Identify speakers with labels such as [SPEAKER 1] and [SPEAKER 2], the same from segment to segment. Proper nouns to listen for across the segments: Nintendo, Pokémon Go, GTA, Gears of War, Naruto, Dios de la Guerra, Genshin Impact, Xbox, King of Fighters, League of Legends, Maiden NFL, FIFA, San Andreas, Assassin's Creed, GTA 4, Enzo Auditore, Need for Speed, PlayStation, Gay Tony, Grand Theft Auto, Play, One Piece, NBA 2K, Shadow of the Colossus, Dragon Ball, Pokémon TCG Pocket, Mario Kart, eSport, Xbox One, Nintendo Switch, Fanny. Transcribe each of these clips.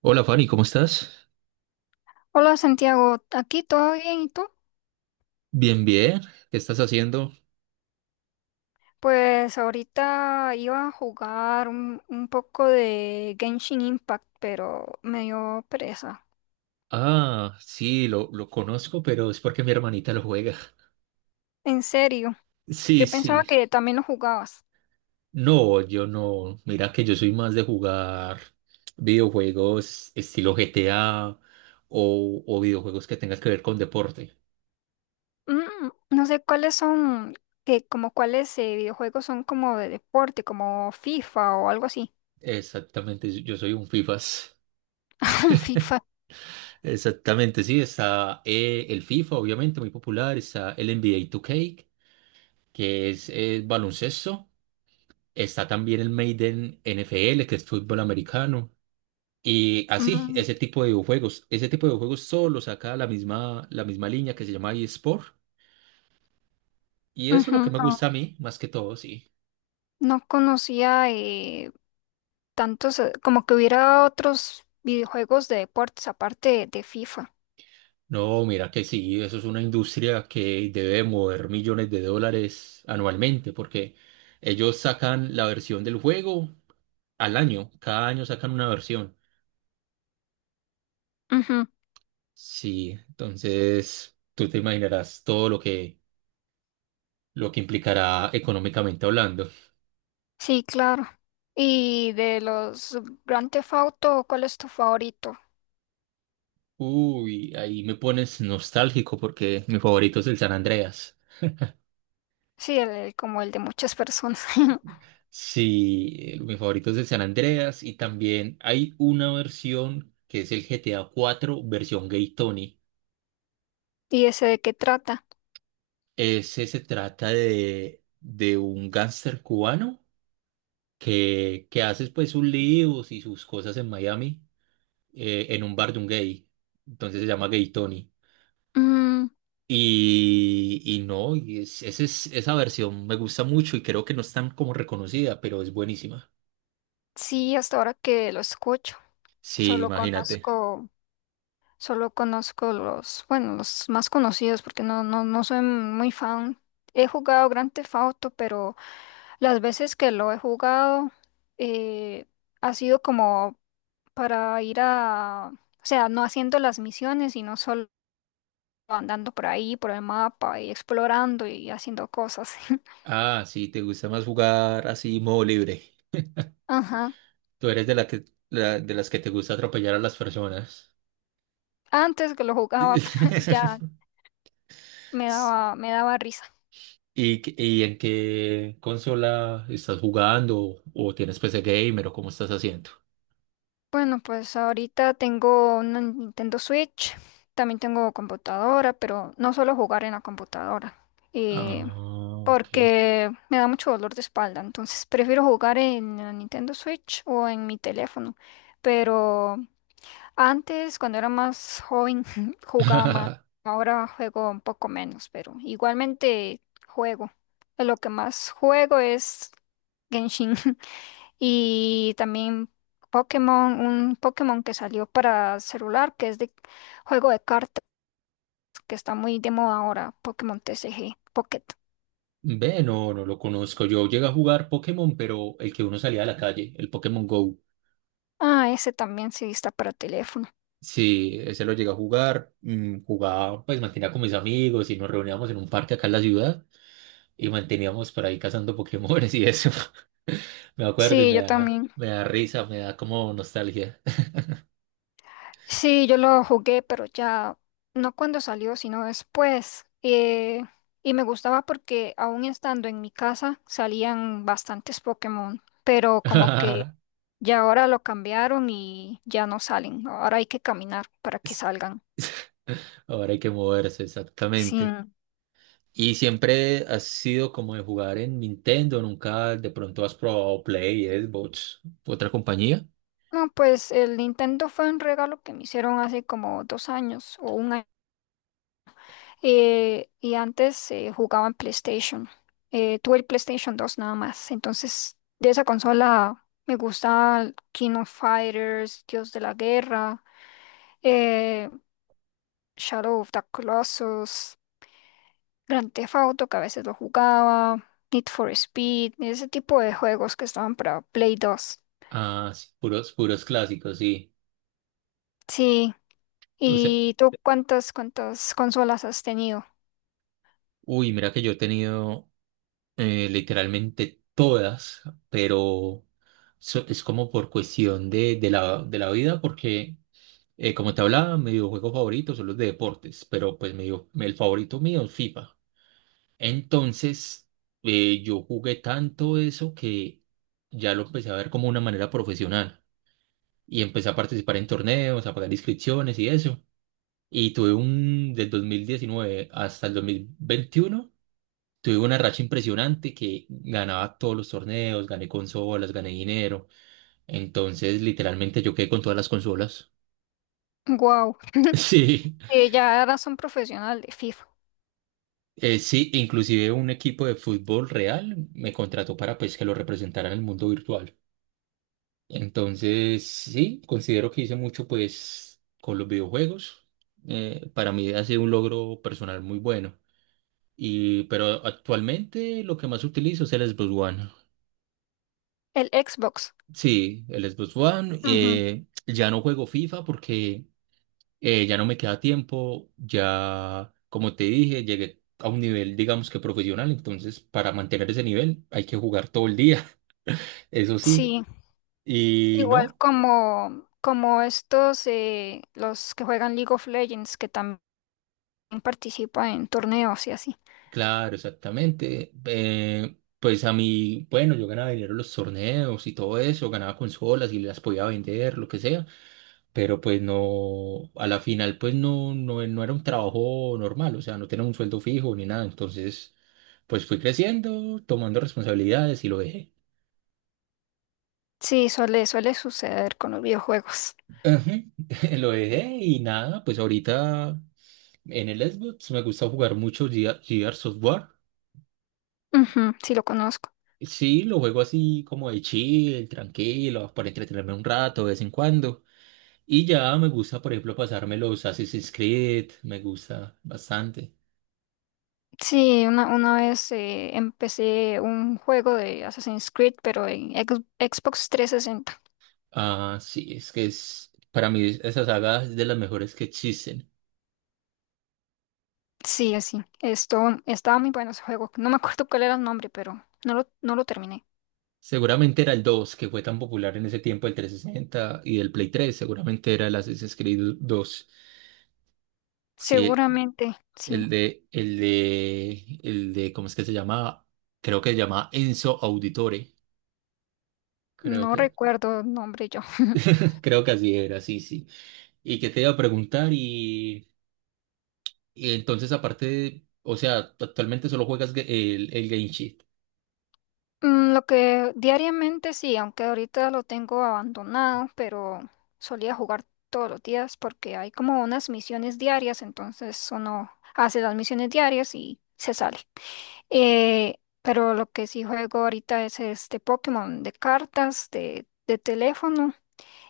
[SPEAKER 1] Hola Fanny, ¿cómo estás?
[SPEAKER 2] Hola Santiago, aquí todo bien, ¿y tú?
[SPEAKER 1] Bien, bien. ¿Qué estás haciendo?
[SPEAKER 2] Pues ahorita iba a jugar un poco de Genshin Impact, pero me dio pereza.
[SPEAKER 1] Ah, sí, lo conozco, pero es porque mi hermanita lo juega.
[SPEAKER 2] En serio,
[SPEAKER 1] Sí,
[SPEAKER 2] yo pensaba
[SPEAKER 1] sí.
[SPEAKER 2] que también lo jugabas.
[SPEAKER 1] No, yo no. Mira que yo soy más de jugar videojuegos estilo GTA o videojuegos que tengan que ver con deporte.
[SPEAKER 2] No sé cuáles son, que como cuáles videojuegos son como de deporte, como FIFA o algo así.
[SPEAKER 1] Exactamente, yo soy un FIFAs.
[SPEAKER 2] FIFA.
[SPEAKER 1] Exactamente, sí. Está el FIFA, obviamente, muy popular. Está el NBA 2K, que es baloncesto. Está también el Maiden NFL, que es fútbol americano. Y así,
[SPEAKER 2] Mm,
[SPEAKER 1] ese tipo de videojuegos. Ese tipo de videojuegos solo saca la misma línea que se llama eSport. Y eso es
[SPEAKER 2] Ujú,
[SPEAKER 1] lo que me
[SPEAKER 2] no,
[SPEAKER 1] gusta a mí, más que todo, sí.
[SPEAKER 2] no conocía tantos, como que hubiera otros videojuegos de deportes aparte de FIFA.
[SPEAKER 1] No, mira que sí, eso es una industria que debe mover millones de dólares anualmente, porque ellos sacan la versión del juego al año. Cada año sacan una versión. Sí, entonces tú te imaginarás todo lo que implicará económicamente hablando.
[SPEAKER 2] Sí, claro. Y de los Grand Theft Auto, ¿cuál es tu favorito?
[SPEAKER 1] Uy, ahí me pones nostálgico porque mi favorito es el San Andreas.
[SPEAKER 2] Sí, como el de muchas personas.
[SPEAKER 1] Sí, el- mi favorito es el San Andreas y también hay una versión que es el GTA 4 versión Gay Tony.
[SPEAKER 2] ¿Y ese de qué trata?
[SPEAKER 1] Ese se trata de un gángster cubano que hace pues sus líos y sus cosas en Miami en un bar de un gay. Entonces se llama Gay Tony.
[SPEAKER 2] Mm,
[SPEAKER 1] Y no, y es- ese es- esa versión me gusta mucho y creo que no es tan como reconocida, pero es buenísima.
[SPEAKER 2] sí, hasta ahora que lo escucho,
[SPEAKER 1] Sí,
[SPEAKER 2] solo
[SPEAKER 1] imagínate.
[SPEAKER 2] conozco, solo conozco los, bueno, los más conocidos porque no soy muy fan. He jugado Grand Theft Auto, pero las veces que lo he jugado eh, ha sido como para ir a, o sea, no haciendo las misiones, sino solo andando por ahí, por el mapa y explorando y haciendo cosas.
[SPEAKER 1] Ah, sí, te gusta más jugar así, modo libre.
[SPEAKER 2] Ajá.
[SPEAKER 1] Tú eres de la que, la- de las que te gusta atropellar a las personas.
[SPEAKER 2] Antes que lo jugaba, pero ya me daba risa.
[SPEAKER 1] ¿Y, qué- y en qué consola estás jugando? ¿O tienes PC gamer o cómo estás haciendo?
[SPEAKER 2] Bueno, pues ahorita tengo una Nintendo Switch, también tengo computadora, pero no suelo jugar en la computadora, eh,
[SPEAKER 1] Ah, ok.
[SPEAKER 2] porque me da mucho dolor de espalda, entonces prefiero jugar en la Nintendo Switch o en mi teléfono, pero antes, cuando era más joven, jugaba más. Ahora juego un poco menos, pero igualmente juego. Lo que más juego es Genshin y también Pokémon, un Pokémon que salió para celular, que es de juego de cartas, que está muy de moda ahora, Pokémon TCG Pocket.
[SPEAKER 1] Ve, no, no lo conozco. Yo llegué a jugar Pokémon, pero el que uno salía a la calle, el Pokémon Go.
[SPEAKER 2] Ah, ese también sí está para teléfono.
[SPEAKER 1] Sí, ese lo llegué a jugar. Jugaba, pues mantenía con mis amigos y nos reuníamos en un parque acá en la ciudad y manteníamos por ahí cazando Pokémones y eso. Me acuerdo y
[SPEAKER 2] Sí, yo también.
[SPEAKER 1] me da risa, me da como nostalgia.
[SPEAKER 2] Sí, yo lo jugué, pero ya no cuando salió, sino después. Y me gustaba porque aún estando en mi casa salían bastantes Pokémon, pero como que ya ahora lo cambiaron y ya no salen, ¿no? Ahora hay que caminar para que
[SPEAKER 1] Es-
[SPEAKER 2] salgan.
[SPEAKER 1] Ahora hay que moverse,
[SPEAKER 2] Sí.
[SPEAKER 1] exactamente. ¿Y siempre has sido como de jugar en Nintendo? ¿Nunca de pronto has probado Play, Xbox, otra compañía?
[SPEAKER 2] No, pues el Nintendo fue un regalo que me hicieron hace como 2 años o un año. Y antes jugaba en PlayStation. Tuve el PlayStation 2 nada más. Entonces, de esa consola me gusta King of Fighters, Dios de la Guerra, eh, Shadow of the Colossus, Grand Theft Auto, que a veces lo jugaba, Need for Speed, ese tipo de juegos que estaban para Play 2.
[SPEAKER 1] Ah, sí, puros, puros clásicos, sí.
[SPEAKER 2] Sí.
[SPEAKER 1] O sea,
[SPEAKER 2] ¿Y tú cuántas consolas has tenido?
[SPEAKER 1] uy, mira que yo he tenido literalmente todas, pero so- es como por cuestión de la vida, porque como te hablaba, mi videojuego favorito son los de deportes, pero pues mi video- el favorito mío es FIFA. Entonces, yo jugué tanto eso que ya lo empecé a ver como una manera profesional y empecé a participar en torneos, a pagar inscripciones y eso. Y tuve un, del 2019 hasta el 2021, tuve una racha impresionante que ganaba todos los torneos, gané consolas, gané dinero. Entonces, literalmente yo quedé con todas las consolas.
[SPEAKER 2] Wow.
[SPEAKER 1] Sí,
[SPEAKER 2] Ya eras un profesional de FIFA.
[SPEAKER 1] sí, inclusive un equipo de fútbol real me contrató para pues que lo representara en el mundo virtual. Entonces, sí, considero que hice mucho pues con los videojuegos. Para mí ha sido un logro personal muy bueno. Y, pero actualmente lo que más utilizo es el Xbox One.
[SPEAKER 2] El Xbox.
[SPEAKER 1] Sí, el Xbox One.
[SPEAKER 2] Ujú.
[SPEAKER 1] Ya no juego FIFA porque ya no me queda tiempo. Ya, como te dije, llegué a un nivel, digamos que profesional. Entonces, para mantener ese nivel hay que jugar todo el día, eso sí.
[SPEAKER 2] Sí.
[SPEAKER 1] Y
[SPEAKER 2] Igual
[SPEAKER 1] no,
[SPEAKER 2] como, estos, los que juegan League of Legends, que también participan en torneos y así.
[SPEAKER 1] claro, exactamente. Pues a mí, bueno, yo ganaba dinero en los torneos y todo eso, ganaba consolas y las podía vender, lo que sea. Pero pues no, a la final pues no, no, no era un trabajo normal, o sea, no tenía un sueldo fijo ni nada, entonces pues fui creciendo, tomando responsabilidades y lo dejé.
[SPEAKER 2] Sí, suele suceder con los videojuegos.
[SPEAKER 1] Ajá, lo dejé y nada, pues ahorita en el Xbox me gusta jugar mucho Gear- Gears of war.
[SPEAKER 2] Ujú, sí, lo conozco.
[SPEAKER 1] Sí, lo juego así como de chill, tranquilo, para entretenerme un rato de vez en cuando. Y ya me gusta, por ejemplo, pasarme los Assassin's Creed, me gusta bastante.
[SPEAKER 2] Sí, una vez empecé un juego de Assassin's Creed, pero en Xbox 360.
[SPEAKER 1] Ah, sí, es que es, para mí esa saga es de las mejores que existen.
[SPEAKER 2] Sí, así. Esto, estaba muy bueno ese juego. No me acuerdo cuál era el nombre, pero no lo terminé.
[SPEAKER 1] Seguramente era el 2 que fue tan popular en ese tiempo, el 360 y del Play 3. Seguramente era el Assassin's Creed 2. Sí,
[SPEAKER 2] Seguramente, sí.
[SPEAKER 1] el de, el de, el de, ¿cómo es que se llamaba? Creo que se llamaba Enzo Auditore, creo
[SPEAKER 2] No
[SPEAKER 1] que,
[SPEAKER 2] recuerdo el nombre yo.
[SPEAKER 1] creo que así era, sí, sí. Y que te iba a preguntar y entonces aparte, de- o sea, actualmente solo juegas ge- el Game Sheet.
[SPEAKER 2] Lo que diariamente sí, aunque ahorita lo tengo abandonado, pero solía jugar todos los días porque hay como unas misiones diarias, entonces uno hace las misiones diarias y se sale. Pero lo que sí juego ahorita es este Pokémon de cartas, de teléfono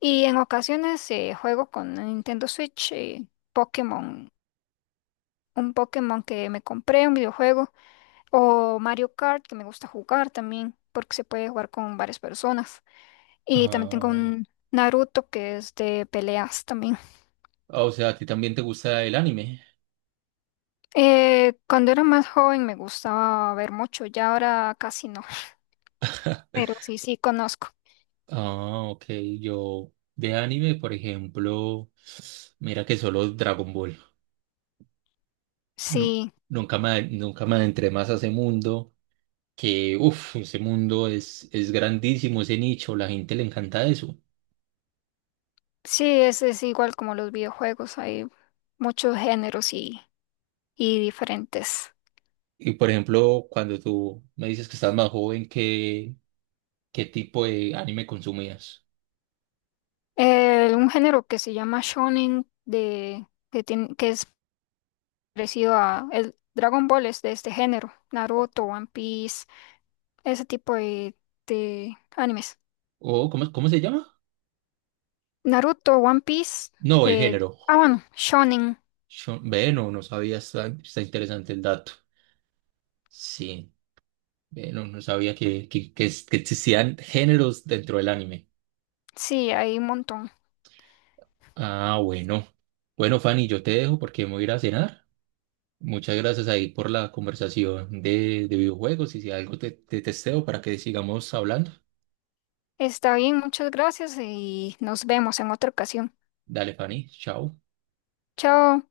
[SPEAKER 2] y en ocasiones juego con Nintendo Switch, Pokémon, un Pokémon que me compré, un videojuego. O Mario Kart, que me gusta jugar también, porque se puede jugar con varias personas. Y también tengo un Naruto, que es de peleas también.
[SPEAKER 1] Ah, o sea, ¿a ti también te gusta el anime?
[SPEAKER 2] Cuando era más joven me gustaba ver mucho, ya ahora casi no, pero sí, sí conozco.
[SPEAKER 1] Ah, ok. Yo de anime, por ejemplo, mira que solo Dragon Ball. Nu-
[SPEAKER 2] Sí,
[SPEAKER 1] nunca me, nunca me adentré más a ese mundo, que, uff, ese mundo es grandísimo, ese nicho, la gente le encanta eso.
[SPEAKER 2] sí, es igual como los videojuegos, hay muchos géneros y diferentes.
[SPEAKER 1] Y por ejemplo, cuando tú me dices que estás más joven, ¿qué, qué tipo de anime consumías?
[SPEAKER 2] Un género que se llama shonen, que es parecido a el Dragon Ball es de este género, Naruto, One Piece, ese tipo de animes.
[SPEAKER 1] ¿O cómo, cómo se llama?
[SPEAKER 2] Naruto, One Piece,
[SPEAKER 1] No, el
[SPEAKER 2] eh,
[SPEAKER 1] género.
[SPEAKER 2] ah bueno, Shonen,
[SPEAKER 1] Yo, ve, no, no sabía, está, está interesante el dato. Sí, ve, no, no sabía que es- que existían géneros dentro del anime.
[SPEAKER 2] sí, hay un montón.
[SPEAKER 1] Ah, bueno. Bueno, Fanny, yo te dejo porque me voy a ir a cenar. Muchas gracias ahí por la conversación de videojuegos y si algo te, te testeo para que sigamos hablando.
[SPEAKER 2] Está bien, muchas gracias y nos vemos en otra ocasión.
[SPEAKER 1] Dale, Fanny, chao.
[SPEAKER 2] Chao.